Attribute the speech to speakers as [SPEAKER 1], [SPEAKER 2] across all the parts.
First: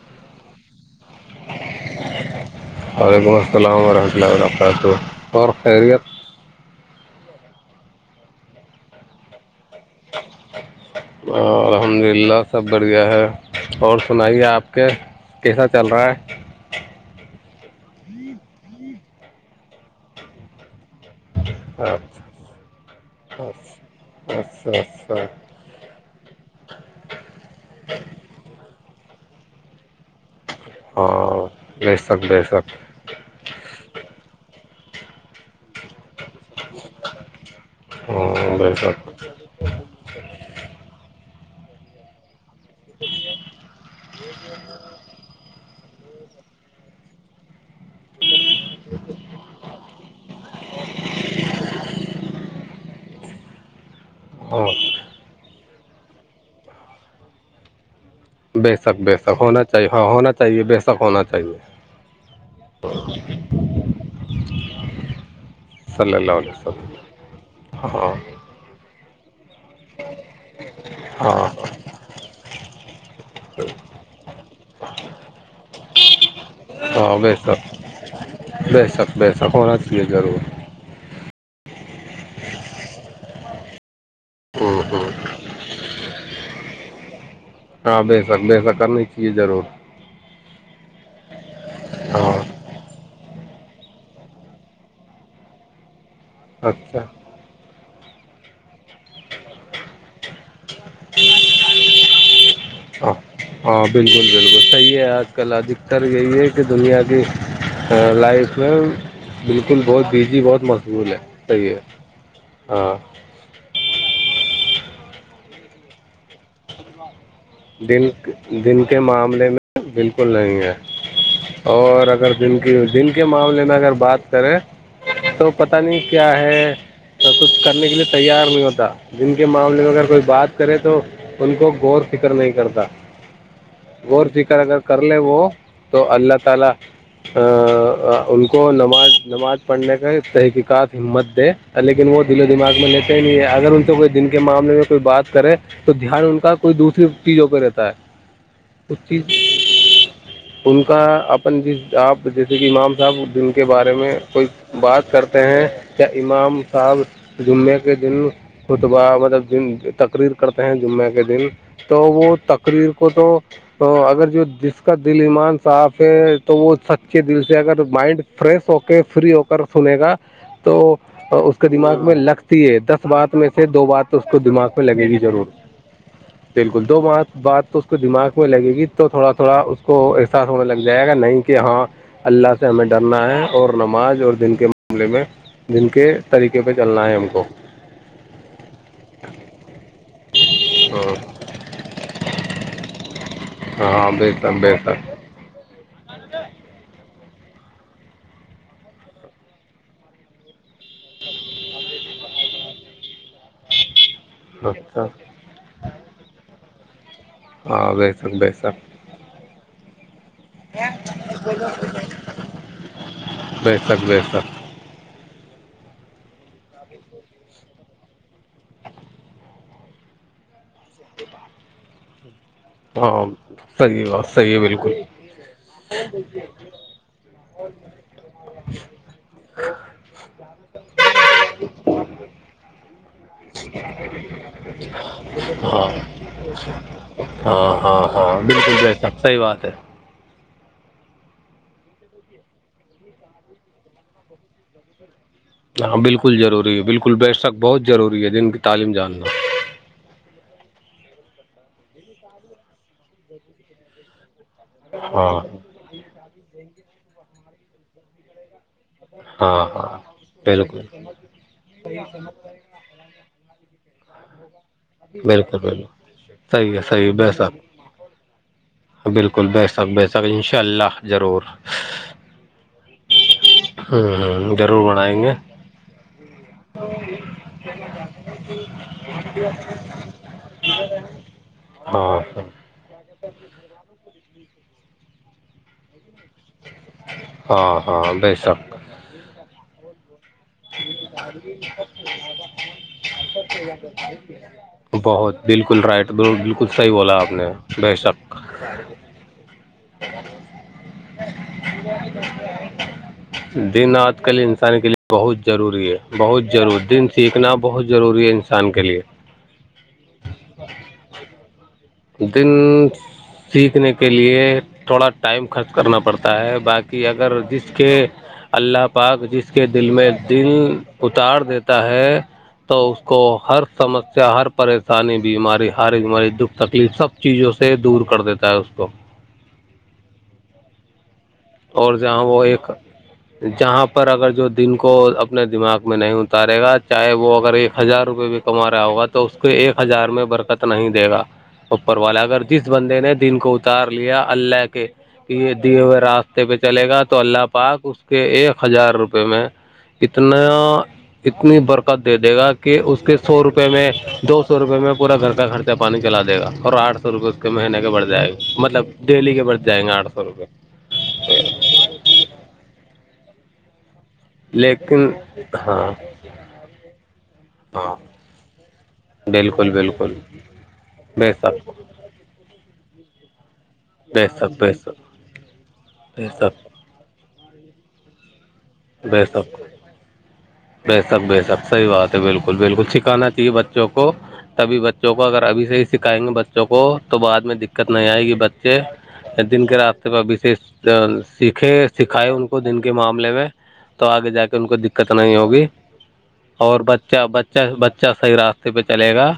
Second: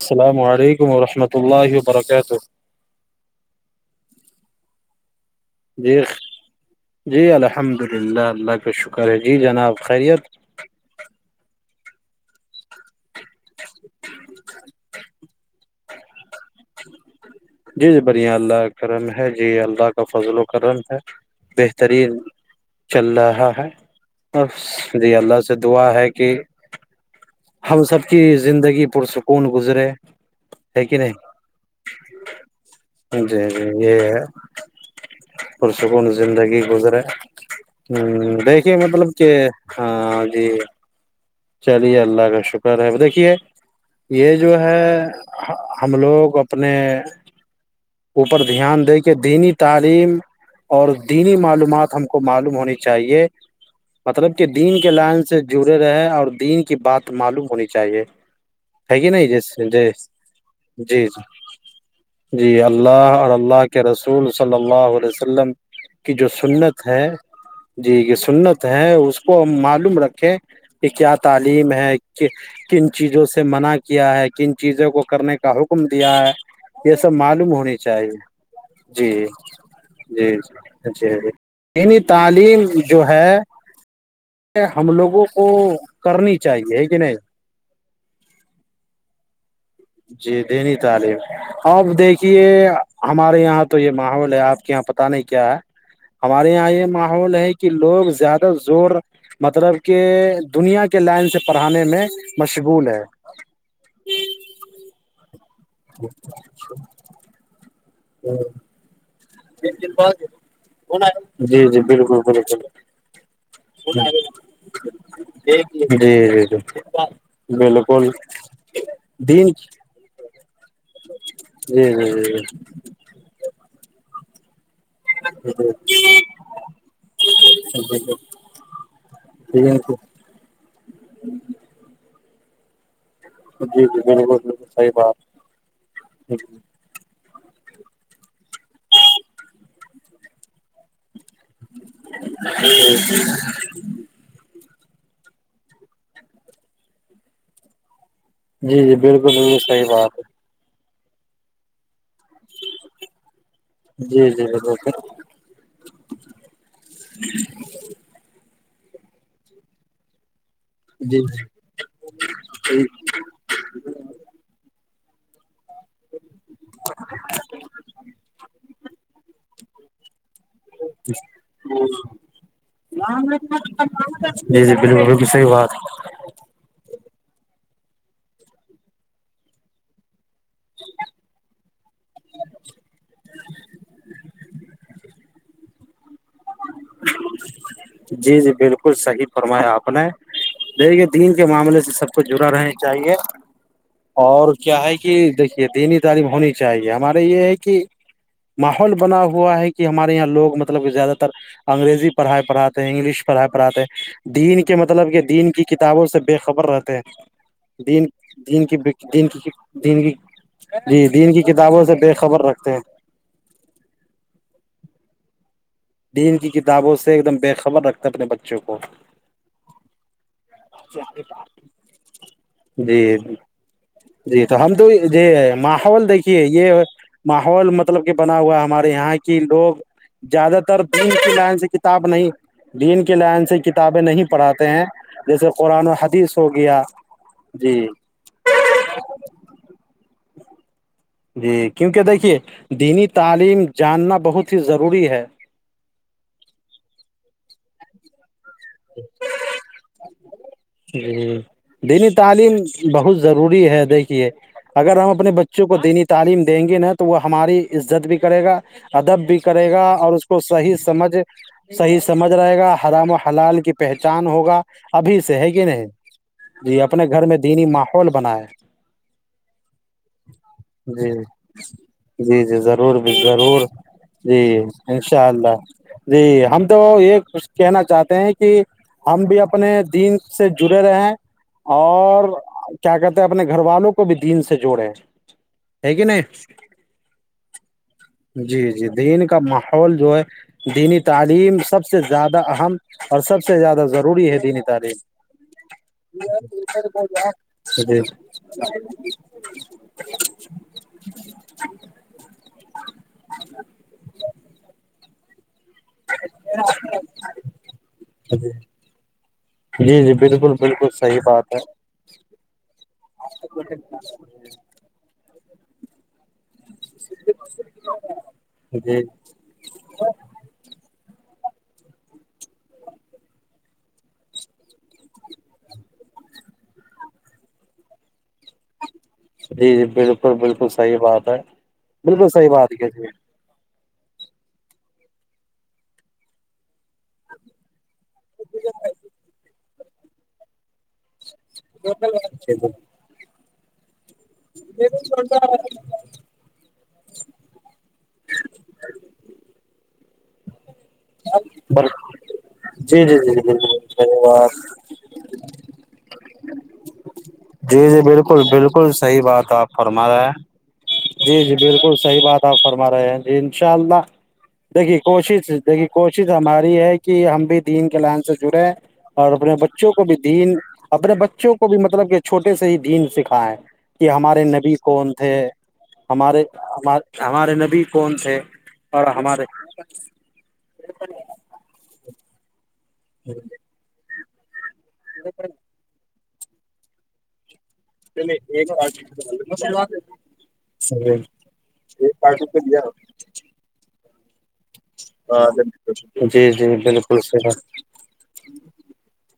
[SPEAKER 1] السلام علیکم ورحمۃ اللہ وبرکاتہ
[SPEAKER 2] میں ا پڑ تو اور
[SPEAKER 1] جی
[SPEAKER 2] خیریت
[SPEAKER 1] جی الحمد للہ اللہ کا شکر ہے جی جناب خیریت
[SPEAKER 2] الحمد للہ سب بڑھیا ہے اور سنائیے آپ کے کیسا چل رہا ہے
[SPEAKER 1] جی جی بڑھیا اللہ کرن ہے جی اللہ کا فضل و کرم ہے بہترین چل
[SPEAKER 2] اچھا
[SPEAKER 1] رہا ہے اور
[SPEAKER 2] اچھا
[SPEAKER 1] جی
[SPEAKER 2] اچھا
[SPEAKER 1] اللہ سے دعا ہے کہ ہم سب کی زندگی پ کر سکون گزرے ہے کہ نہیں
[SPEAKER 2] ہاں بے شک بے شک
[SPEAKER 1] جی جی یہ ہے پرسکون زندگی گزرے ہ
[SPEAKER 2] ہاں بے
[SPEAKER 1] دیکھیے مطلب
[SPEAKER 2] شک
[SPEAKER 1] کہ ہ جی چلیے اللہ کا شکرہ رہ ہے ب دھیے یہ جو ہے ہم لوگ اپنے پر دھیان دے کے دینی تعلیم اور دینی معلومات ہم کو معلوم ہونی چاہیے مطلب کہ
[SPEAKER 2] ہاں
[SPEAKER 1] دین کے لائن سے جڑے رہے اور دین کی بات معلوم ہونی چاہیے
[SPEAKER 2] بےسک
[SPEAKER 1] ہے کہ نہیں
[SPEAKER 2] بےسک
[SPEAKER 1] جس
[SPEAKER 2] ہونا چاہیے ہاں
[SPEAKER 1] جس
[SPEAKER 2] ہونا چاہیے
[SPEAKER 1] جی
[SPEAKER 2] بےسک
[SPEAKER 1] جی
[SPEAKER 2] ہونا چاہیے
[SPEAKER 1] جی اللہ اور اللہ کے رسول صلی اللہ علیہ وسلم کی
[SPEAKER 2] صلی
[SPEAKER 1] جو
[SPEAKER 2] اللہ علیہ
[SPEAKER 1] سنت
[SPEAKER 2] وسلم
[SPEAKER 1] ہے جی
[SPEAKER 2] ہاں
[SPEAKER 1] یہ سنت ہے اس کو معلوم رکھیں کہ کیا
[SPEAKER 2] ہاں
[SPEAKER 1] تعلیم ہے کن چیزوں سے منع کیا ہے کن چیزوں کو کرنے کا حکم کم دیا [unintelligible] سب معلوم ہونی
[SPEAKER 2] [unintelligible]
[SPEAKER 1] چاہیے
[SPEAKER 2] بے شک
[SPEAKER 1] جی
[SPEAKER 2] بے شک ہونا چاہیے
[SPEAKER 1] جی
[SPEAKER 2] ضرور
[SPEAKER 1] جی جیی یعنی تعلیم جو ہے [unintelligible]
[SPEAKER 2] ہوں
[SPEAKER 1] ہم
[SPEAKER 2] ہوں
[SPEAKER 1] لوگوں کو کرنی چاہیے پ نہیں
[SPEAKER 2] ہاں بے سک بےسک کرنی چاہیے ضرور
[SPEAKER 1] جی دینی تعلیم اپ
[SPEAKER 2] ہاں
[SPEAKER 1] دیکھیے ہمارے یہاں تو یہ ماحول ہے آپ کے یہاں پتہ نہیں کیا ہے ہمارے یہاں یہ
[SPEAKER 2] اچھا
[SPEAKER 1] ماحول ہے کہ لوگ زیادہ زور مطلب کہ دنیا کے لائن سے پڑھانے میں مشغول ہے
[SPEAKER 2] ہ ہاں بالکل بالکل ت یہ کیا کل ادھکتر یہی ہے کہ دنیا کی لائ پر ہے
[SPEAKER 1] جی
[SPEAKER 2] صحیح ہے
[SPEAKER 1] جی بالکل بالکل
[SPEAKER 2] ہاں
[SPEAKER 1] ی [unintelligible]
[SPEAKER 2] دن دن کے معاملے میں
[SPEAKER 1] جی
[SPEAKER 2] بالکل نہیں ہے
[SPEAKER 1] جی
[SPEAKER 2] اور
[SPEAKER 1] جی
[SPEAKER 2] اگر
[SPEAKER 1] جی
[SPEAKER 2] دن کی دن کے معاملے میں اگر بات کریں تو پتا نہیں کیا ہے کچھ کرنے کے لیے تیار نہیں ہوتا جن کے
[SPEAKER 1] جی جی جی جی
[SPEAKER 2] معاملے میں
[SPEAKER 1] بالکل
[SPEAKER 2] اگر کوئی بات کرے تو ان کو غور فکر نہیں کرتا غور فذکر
[SPEAKER 1] بالکل
[SPEAKER 2] اگر
[SPEAKER 1] صحیح
[SPEAKER 2] کر
[SPEAKER 1] بات
[SPEAKER 2] لے وہ تو اللہ
[SPEAKER 1] جی
[SPEAKER 2] تعالی ان کو نماز نماز پڑھنے کا تحقیق کاف ہمت دے لیکن وہ دل و دماغ میں لیتے نہیں ہے اگر ان سے کو دن کے معامل میں بات کریں تو دھیان ان کا کوئی دوسرا ففٹیوں کا رہتا ہے
[SPEAKER 1] جی جی
[SPEAKER 2] اس چیز
[SPEAKER 1] بالکل بالکل صحیح بات ہے
[SPEAKER 2] ان کا اپن جس آپ جیسے کہ امام صاحب دن کے بارے
[SPEAKER 1] ہے
[SPEAKER 2] میں
[SPEAKER 1] جی جی
[SPEAKER 2] کوئی
[SPEAKER 1] بالکل
[SPEAKER 2] بات کرتے ہیں کیا امام صاحب جمعے کے دن ختبا مطلب ج تقریر کرتے ہیں جمعہ
[SPEAKER 1] جی
[SPEAKER 2] کے دن
[SPEAKER 1] جی
[SPEAKER 2] وہ تقریر کو تو اگر جوس اس کا دل ایمان صاف ہے تو وہ سچے دل سے اگر مائنڈ فریش ہو کے فری ہو کر سنے گا تو اس کے دماغ میں لگتی ہے دس بات میں سے دو بات اس کو
[SPEAKER 1] جی
[SPEAKER 2] دماغ
[SPEAKER 1] جی
[SPEAKER 2] میں
[SPEAKER 1] بالکل
[SPEAKER 2] لگے گی
[SPEAKER 1] بالکل صحیح
[SPEAKER 2] ضرور
[SPEAKER 1] بات
[SPEAKER 2] دو ماہ بات تو اس کو دماغ میں لگے گی تو تھوڑا تھوڑا اس کو احساس ہونے لگ جائے گا نہیں کہ ہاں اللہ سے ہمیں ڈرنا ہے اور نماز اور دن کے معاملے میں دن کے طریقے پہ چلنا ہے ہم کو
[SPEAKER 1] جی جی بالکل صحی فرمایا آپ نے دیکھیے دین
[SPEAKER 2] ہاں
[SPEAKER 1] معاملے سے سب کو جڑا رہنا چاہیے
[SPEAKER 2] ہاں بے
[SPEAKER 1] اور
[SPEAKER 2] شک بے
[SPEAKER 1] کیا ہے
[SPEAKER 2] شک
[SPEAKER 1] کہ دیکھیے دینی تعلیم ہونی چاہیے ہم ہمارے یہ ہے کہ ماحول بنا ہوا ہے کہ ہمارے یہاں لوگ مطلب زیادہ تر انگریزی پڑھائی پڑھاتے ہیں انگلش پڑھائی پڑھاتے ہیں دین کے
[SPEAKER 2] اچھا
[SPEAKER 1] مطلب کہ دین کی کتابوں سے بے خبر رہ جی
[SPEAKER 2] ہاں
[SPEAKER 1] جی
[SPEAKER 2] بے شک بے شک
[SPEAKER 1] دین کی کتابوں سے بے خبر رکھتے ہیں
[SPEAKER 2] بے شک بے شک
[SPEAKER 1] دین کی کتابوں سے ایک دم بے خبر رکھتا اپنے بچوں کو جی
[SPEAKER 2] ہاں تی
[SPEAKER 1] جی تو ہم تو جی ماحول دیکھیے یہ ماحول مطلب کہ بنا ہوا ہمارے یہاں کی لوگ زیادہ تر دین کی لائن سے کتاب نہیں دین کی لائن سے کتابیں نہیں پڑھاتے ہیں جیسے قرآن
[SPEAKER 2] ہاں
[SPEAKER 1] و حدیث ہو گیا
[SPEAKER 2] ہاں
[SPEAKER 1] جی
[SPEAKER 2] ہاں ہاں بالکل ج صحیح بات ہے
[SPEAKER 1] جی کیونکہ دیکھیے دینی تعلیم جاننا بہت ہی ضروری ہے
[SPEAKER 2] ہاں بالکل ضروری ہے بالکل بے شک بہت روری ہے دن تعلیم جاننا
[SPEAKER 1] جی دینی تعلیم بہت ضروری ہے دیکھیے اگر ہم
[SPEAKER 2] ہاں
[SPEAKER 1] اپنے بچوں کو دینی تعلیم دیں گے نا تو تو وہ ہماری عزت بھی کرے گا ادب بھی
[SPEAKER 2] ہاں
[SPEAKER 1] کرے گا
[SPEAKER 2] ہاں
[SPEAKER 1] اور اس کو صحیح
[SPEAKER 2] بالکل
[SPEAKER 1] سمجھ صحیح سمجھ رہے گا ہرام و حلال کی پہچان ہوگا ابھی سے ہے
[SPEAKER 2] بالکل
[SPEAKER 1] کہ
[SPEAKER 2] بالکل
[SPEAKER 1] نہیں
[SPEAKER 2] صحیح
[SPEAKER 1] جی
[SPEAKER 2] ہے
[SPEAKER 1] اپنے
[SPEAKER 2] صحیح
[SPEAKER 1] گھر
[SPEAKER 2] بے
[SPEAKER 1] میں دینی
[SPEAKER 2] شک
[SPEAKER 1] ماحول بناائے
[SPEAKER 2] بالکل بے شک بے شک ان شاء اللہ
[SPEAKER 1] جی
[SPEAKER 2] ضرور
[SPEAKER 1] جی جی ضرور بھی ضرور
[SPEAKER 2] ہ
[SPEAKER 1] جی
[SPEAKER 2] ضرور بنائیں
[SPEAKER 1] انشاء
[SPEAKER 2] گے
[SPEAKER 1] اللہ جی ہم تو یہ کچھ کہنا چاہتے ہیں کہ ہم بھی
[SPEAKER 2] [inaudible]
[SPEAKER 1] اپنے دین سے جڑے رہے
[SPEAKER 2] ہاں
[SPEAKER 1] اور کیا کہتے ہیں اپنے گھر والوں کو بھی دین سے جوڑے ہے کہ نہیں
[SPEAKER 2] ہاں ہاں بے شک
[SPEAKER 1] جی جی دین کا ماحول اول جو ہے دینی تعلیم سب سے زیادہ اہم اور سب سے زیادہ ضروری ہے دینی تعلیم
[SPEAKER 2] بہت بالکل رائٹ بالکل صحیح بولا اپ نے بے
[SPEAKER 1] جی
[SPEAKER 2] شک [inaudible] کل انسان کے لیے بہت ضروری ہے بہت ضروری دین سیکھنا بہت ضروری ہے
[SPEAKER 1] جی
[SPEAKER 2] انسان کے لیے
[SPEAKER 1] جی جی بالکل بالکل صحیح بات ہے
[SPEAKER 2] دین سیکھنے کے لیے تھوڑا ٹائم خرچ کرنا پڑتا ہے باقی اگر جس کے اللہ
[SPEAKER 1] جی
[SPEAKER 2] پاک جس کے دل میں دل اتار دیتا ہے تو اس کو ہر سمسیا ہر پریشانی بیماری ہر بیماری دکھ تکلیف سب چیزوں سے دور کر دیتا ہے اس کو
[SPEAKER 1] جی جی بالکل بالکل صحیح بات
[SPEAKER 2] اور جہاں
[SPEAKER 1] بالکل
[SPEAKER 2] وہ
[SPEAKER 1] صحیح بات
[SPEAKER 2] ایک
[SPEAKER 1] ہی
[SPEAKER 2] جہاں پر اگر جو دن کو اپنے دماغ میں نہیں اتارے گا چاہے وہ اگر ایک ہزار روپئے بھی کما رہا ہوگا تو اس کو ایک ہزار میں برکت نہیں دے گا اپر والا اگر
[SPEAKER 1] جی
[SPEAKER 2] جس بندے نے دن کو تار لیا اللہ کے کہ یہ دی ہوئی راست پہ چلے گا تو اللہ پاک کے ایک ہزار روپئے میں اتنا اتنی برکت دے دے گا کہ اس
[SPEAKER 1] جی
[SPEAKER 2] کے
[SPEAKER 1] جی جی
[SPEAKER 2] سو روپئے
[SPEAKER 1] بالکل
[SPEAKER 2] میں
[SPEAKER 1] صحیح
[SPEAKER 2] دو
[SPEAKER 1] بات
[SPEAKER 2] سو روپئے میں پورا گھر کا خرچہ پانی چلاے گا اور آٹھ سو روپئے مہینے کے
[SPEAKER 1] جی جی
[SPEAKER 2] بڑھ جائے گے
[SPEAKER 1] بالکل
[SPEAKER 2] مطلب
[SPEAKER 1] بالکل صحیح
[SPEAKER 2] ڈیلی کے
[SPEAKER 1] بات
[SPEAKER 2] بڑھ
[SPEAKER 1] آپ
[SPEAKER 2] جائیں گے
[SPEAKER 1] فرما
[SPEAKER 2] آٹھ سو
[SPEAKER 1] رہے
[SPEAKER 2] روپئے
[SPEAKER 1] ہیں جی جی بالکل صحی بات آپ فرما رہے ہیں انشاء اللہ دیکھیے
[SPEAKER 2] لیکن
[SPEAKER 1] کوشش دیکھیے
[SPEAKER 2] ہاں
[SPEAKER 1] کوشش ہماری ہے کہ ہم بھی دین
[SPEAKER 2] ہاں
[SPEAKER 1] کے لائن سے جڑے اور اپنے
[SPEAKER 2] بالکل
[SPEAKER 1] بچوں کو
[SPEAKER 2] بالکل
[SPEAKER 1] بھی دین اپنے
[SPEAKER 2] بے
[SPEAKER 1] بچوں کو
[SPEAKER 2] شک
[SPEAKER 1] بھی مطلب کہ چھوٹے سے ہی دین سکھا ہے کہ
[SPEAKER 2] بے
[SPEAKER 1] ہمارے
[SPEAKER 2] شک بے
[SPEAKER 1] نبی کون تھے
[SPEAKER 2] شک بے
[SPEAKER 1] ہمارے
[SPEAKER 2] شک
[SPEAKER 1] ہمار ہمارے نبی کون تھے اور
[SPEAKER 2] بے
[SPEAKER 1] ہمارے
[SPEAKER 2] سک بے سک بے سک صحی بات ہے بالکل بالکل ا چاہے بچوں کو [unintelligible] تبھی بچوں کو اگر ابھی سے ہی سکھائیں گے ب چ کوو تو بعد میں د دقت نہیں آئے گی بچے یا دن کے راستے پرہبشی سیکھے سکھائے ان کو دن کے معاملے میں تو آگے جا کے ان کو دقت نہیں ہوگی
[SPEAKER 1] جی جی
[SPEAKER 2] اور
[SPEAKER 1] بالکل
[SPEAKER 2] بچہ
[SPEAKER 1] صحیح
[SPEAKER 2] بچہ بچہ صحیح راستے پہ چلے گا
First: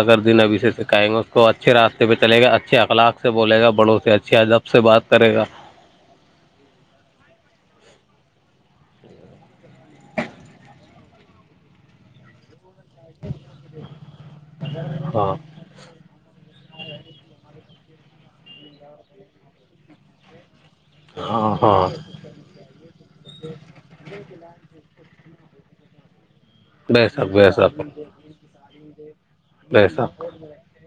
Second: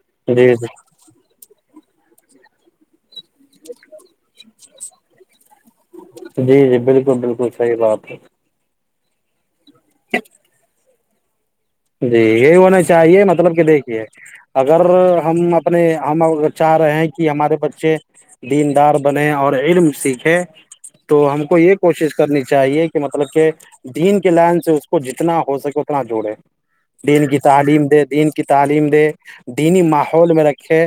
[SPEAKER 2] اگر
[SPEAKER 1] جی
[SPEAKER 2] دن ابھی
[SPEAKER 1] جی
[SPEAKER 2] سے سکھائیں گے اس کو اچھا اچھے راتے پہلے گا اچھ اخلاق سے بولے گا بڑو سے اچھے ا جب سے بات کرے گا
[SPEAKER 1] جی جی بالکل بالکل صحیح بات ہے [inaudible] جی یہ ہون چاہیے مطلب کہ دیکھیے اگر
[SPEAKER 2] ہاں
[SPEAKER 1] ہم اپنے ہم چاہ رہے ہیں کہ ہمارے بچے دیندار بنے اور علم سیکھے تو ہم
[SPEAKER 2] ہاں
[SPEAKER 1] کو یہ
[SPEAKER 2] ہاں
[SPEAKER 1] کوشش کرنی چاہیے کہ مطلب کہ دین کے لائن سے اس کو جتنا ہو سکےتنا جوڑے دین
[SPEAKER 2] بیسک
[SPEAKER 1] کی
[SPEAKER 2] بیسک
[SPEAKER 1] تعلیم دے دین کی تعلیم دے دینی
[SPEAKER 2] بیسک
[SPEAKER 1] ماحول میں رکھے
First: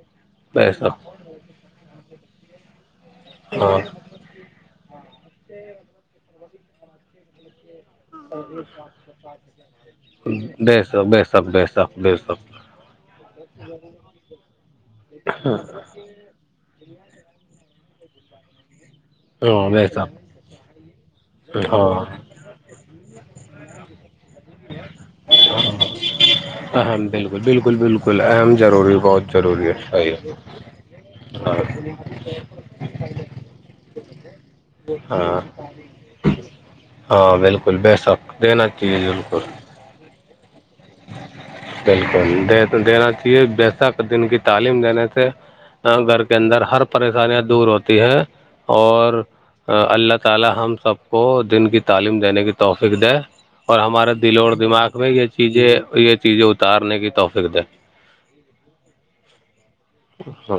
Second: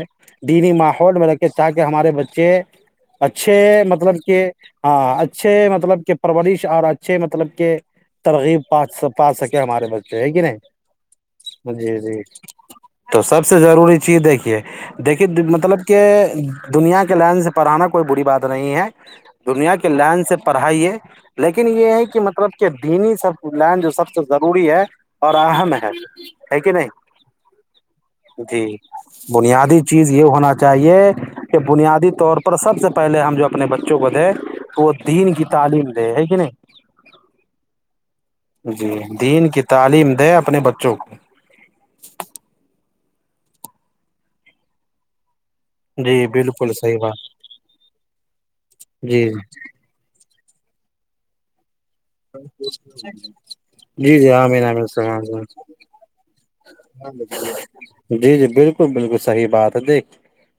[SPEAKER 1] دینی
[SPEAKER 2] بیسک
[SPEAKER 1] ماحول میں رکھے تاکہ کہ ہمارے بچے اچھے
[SPEAKER 2] ہاں
[SPEAKER 1] مطلب کہ ہاں اچھے مطلب کہ پرورش اور اچھے مطلب کہ ترغیب پا پا سکے ہمارے بچے ہے کہ نا
[SPEAKER 2] بیسک بیسک
[SPEAKER 1] جی
[SPEAKER 2] بیسک
[SPEAKER 1] جی
[SPEAKER 2] بیسک
[SPEAKER 1] تو سب سے ضروری چیز دیکھیے دیکھیے مطلب کہ دنیا کے لائن سے پڑھانا کوئی بری بات نہیں ہے
[SPEAKER 2] ہاں
[SPEAKER 1] دنیا کے لائن سے
[SPEAKER 2] بیسک
[SPEAKER 1] پڑھائی ہے لیکن یہ
[SPEAKER 2] ہاں
[SPEAKER 1] ہے کہ مطلب کہ دینی سب اینڈ جو سب تو ضروری ہے اہم ہے ہے کہ نہیں
[SPEAKER 2] اہم بالکل بالکل بالکل اہم
[SPEAKER 1] جی
[SPEAKER 2] ضروری بہت ضروری ہے
[SPEAKER 1] بنیادی چیز یہ
[SPEAKER 2] صحیح
[SPEAKER 1] ہونا چاہیے
[SPEAKER 2] ہاں
[SPEAKER 1] کہ بنیادی طور پر سب سے پہلے ہم جو اپنے بچوں کو [unintelligible] وہ دین
[SPEAKER 2] ہاں
[SPEAKER 1] کی تعلیم دے ہے کہ نہیں
[SPEAKER 2] ہاں بالکل بے شک دینا
[SPEAKER 1] جی دین کی تعلیم د یں اپنے بچے
[SPEAKER 2] [unintelligible] بسک دن کی تعلیم دینے سے گھر
[SPEAKER 1] جی
[SPEAKER 2] کے اندر
[SPEAKER 1] بالکل
[SPEAKER 2] ہر
[SPEAKER 1] صحیح بات
[SPEAKER 2] پریشانیاں دور ہوتی ہیں اور
[SPEAKER 1] جی
[SPEAKER 2] اللہ تالا ہم سب کو دن کی تعلیم دینے کی توفیق دے اور ہمارے
[SPEAKER 1] جی جی
[SPEAKER 2] دل
[SPEAKER 1] ہاں
[SPEAKER 2] اور
[SPEAKER 1] میرا
[SPEAKER 2] دماغ میں یہ چیز دے ہاں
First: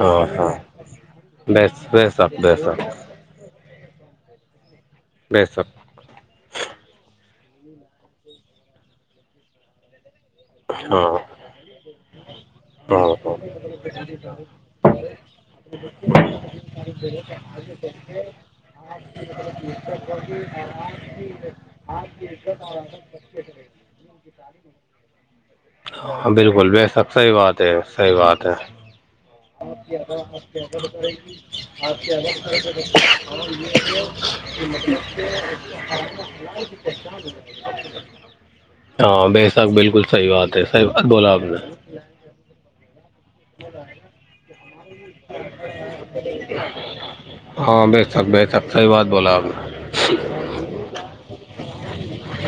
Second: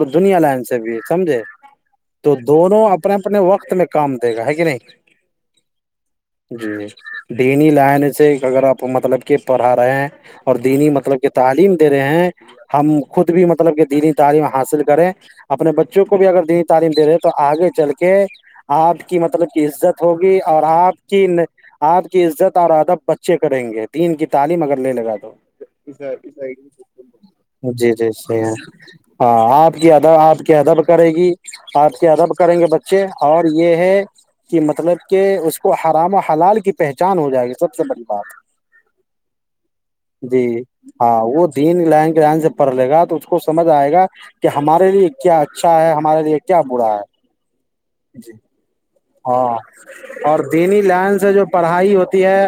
[SPEAKER 2] ہاں ہاں بس بے شک بے شک
[SPEAKER 1] دونوں اپنے اپنے وقت میں کام دے گا ہے کہ نہیں
[SPEAKER 2] بے شک
[SPEAKER 1] [unintelligible] دینی لائن سے اگر آپ مطلب کہ پڑھا رہے ہیں اور دینی
[SPEAKER 2] ہاں
[SPEAKER 1] مطلب کہ تعلیم دے رہے ہیں ہم
[SPEAKER 2] ہاں
[SPEAKER 1] خود بھی مطلب کہ دینی تعلیم حاصل کریں اپنے بچوں کو بھی اگر دینی تعلیم دے رہے تو آگے چل کے آپ کی مطلب کی عزت ہوگی اور آپ کی آپ کی عزت اور ادب بچے کریں گے دین کی تعلیم اگر لے لے گا تو
[SPEAKER 2] ہاں بالکل بے شک صحیح بات ہے
[SPEAKER 1] جی جی صحیح
[SPEAKER 2] بات
[SPEAKER 1] ہے ہاں آپ کی ادب آپ کی ادب کرے گی آپ
[SPEAKER 2] ہاں
[SPEAKER 1] کے ادب کریں گے بچے اور یہ ہے کہ مطلب کہ اس کو حرام و حلال کی پہچان ہو جائے گی سب سے بڑی بات
[SPEAKER 2] بساخ بالکل صحی
[SPEAKER 1] جی
[SPEAKER 2] بات ہے سحیح بات بولا آپ نے
[SPEAKER 1] پ لےا تو [unintelligible] کو سمجھ آئے گا کہ ہاں ہمارے لیے کیا اچھا ہے ہمارے لیے کیا تھڑا
[SPEAKER 2] ہاں بے تک بہ تک صحی بات بولا آپ
[SPEAKER 1] ہاں اور دینی لائن سے جو پڑھائی ہوتی ہے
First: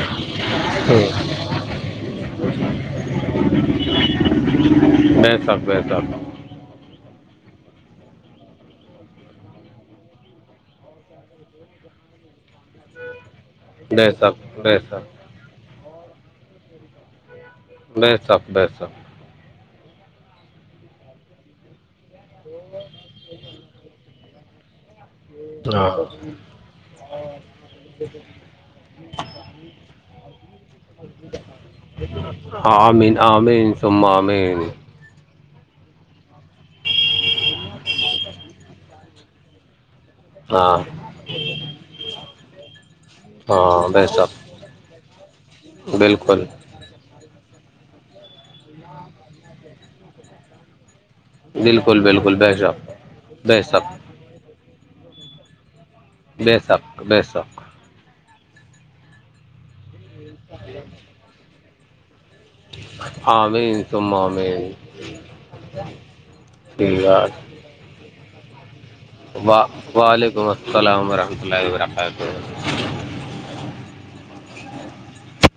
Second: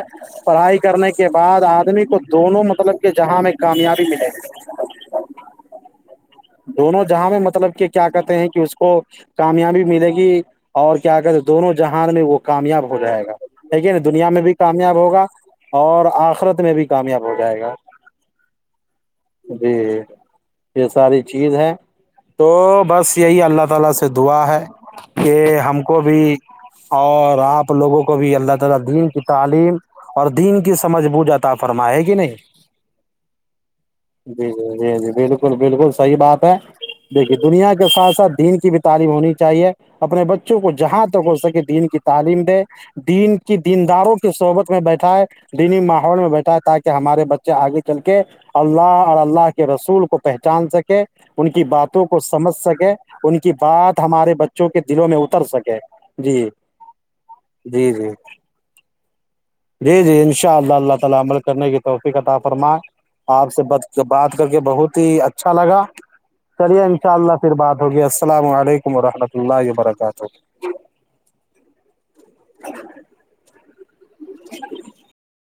[SPEAKER 1] پڑھائی کرنے کے بعد آدمی کو دونوں مطلب کے جہاں میں کامیابی ملےی
[SPEAKER 2] نے بے شک بے شک
[SPEAKER 1] دونوں جہاں میں مطلب کہ کیا کہتے ہیں کہ اس کو کامیابی ملے گی اور کیا کہتے ہیں دونوں جہان میں وہ کامیاب ہو جائے گا ٹھیک ہے نا
[SPEAKER 2] بے
[SPEAKER 1] دنیا میں بھی
[SPEAKER 2] شک بے
[SPEAKER 1] کامیاب
[SPEAKER 2] شک
[SPEAKER 1] ہوگا اور آخرت میں بھی کامیاب ہو جائے گا جی
[SPEAKER 2] [unintelligible]
[SPEAKER 1] ج یہ ساری [unintelligible]
[SPEAKER 2] ہاں ہاں آمین آمین ثم آمین
[SPEAKER 1] [unintelligible] بالل بالکل صحیح بات ہے دیکھیے دنیا کے ساتھ ساتھ دین کی بھی تعلیم ہونی چاہیے اپنے بچوں کو
[SPEAKER 2] ہاں
[SPEAKER 1] جہاں تک ہو سکے دن کی تعلیم [unintelligible] دین کی
[SPEAKER 2] ہاں بے
[SPEAKER 1] دینداروں کی
[SPEAKER 2] شک
[SPEAKER 1] صحبت میں بیٹھائے دینی ماحول میں
[SPEAKER 2] بالکل
[SPEAKER 1] بیٹھائے تاکہ ہمارے بچے آگے چل کے اللہ اور اللہ کے رسول کو پہچان سک کر [unintelligible] ان کی
[SPEAKER 2] بالکل
[SPEAKER 1] باتوں کو
[SPEAKER 2] بالکل بے
[SPEAKER 1] سمجھ
[SPEAKER 2] شک
[SPEAKER 1] سکے ان کی
[SPEAKER 2] بے شک
[SPEAKER 1] بات ہمارے بچے بچوں کے دلوں میں اتر سکے جی
[SPEAKER 2] ب سک ب شخ
[SPEAKER 1] جی جی جی جی ان شاء اللہ اللہ تعالی عمل کرنے کے کط فرما آپ سے
[SPEAKER 2] آمین
[SPEAKER 1] ب
[SPEAKER 2] ثم
[SPEAKER 1] بات کر کے
[SPEAKER 2] آمین
[SPEAKER 1] بہت ہی اچھا لگا چلیے ان شاء اللہ پھر بات ہو گیا السلام علیکم ورحمۃ
[SPEAKER 2] و
[SPEAKER 1] اللہ وبرکاتہ
[SPEAKER 2] وعلیکم السلام ورحمۃ اللہ ورکاتہ
[SPEAKER 1] [inaudible] [inaudible]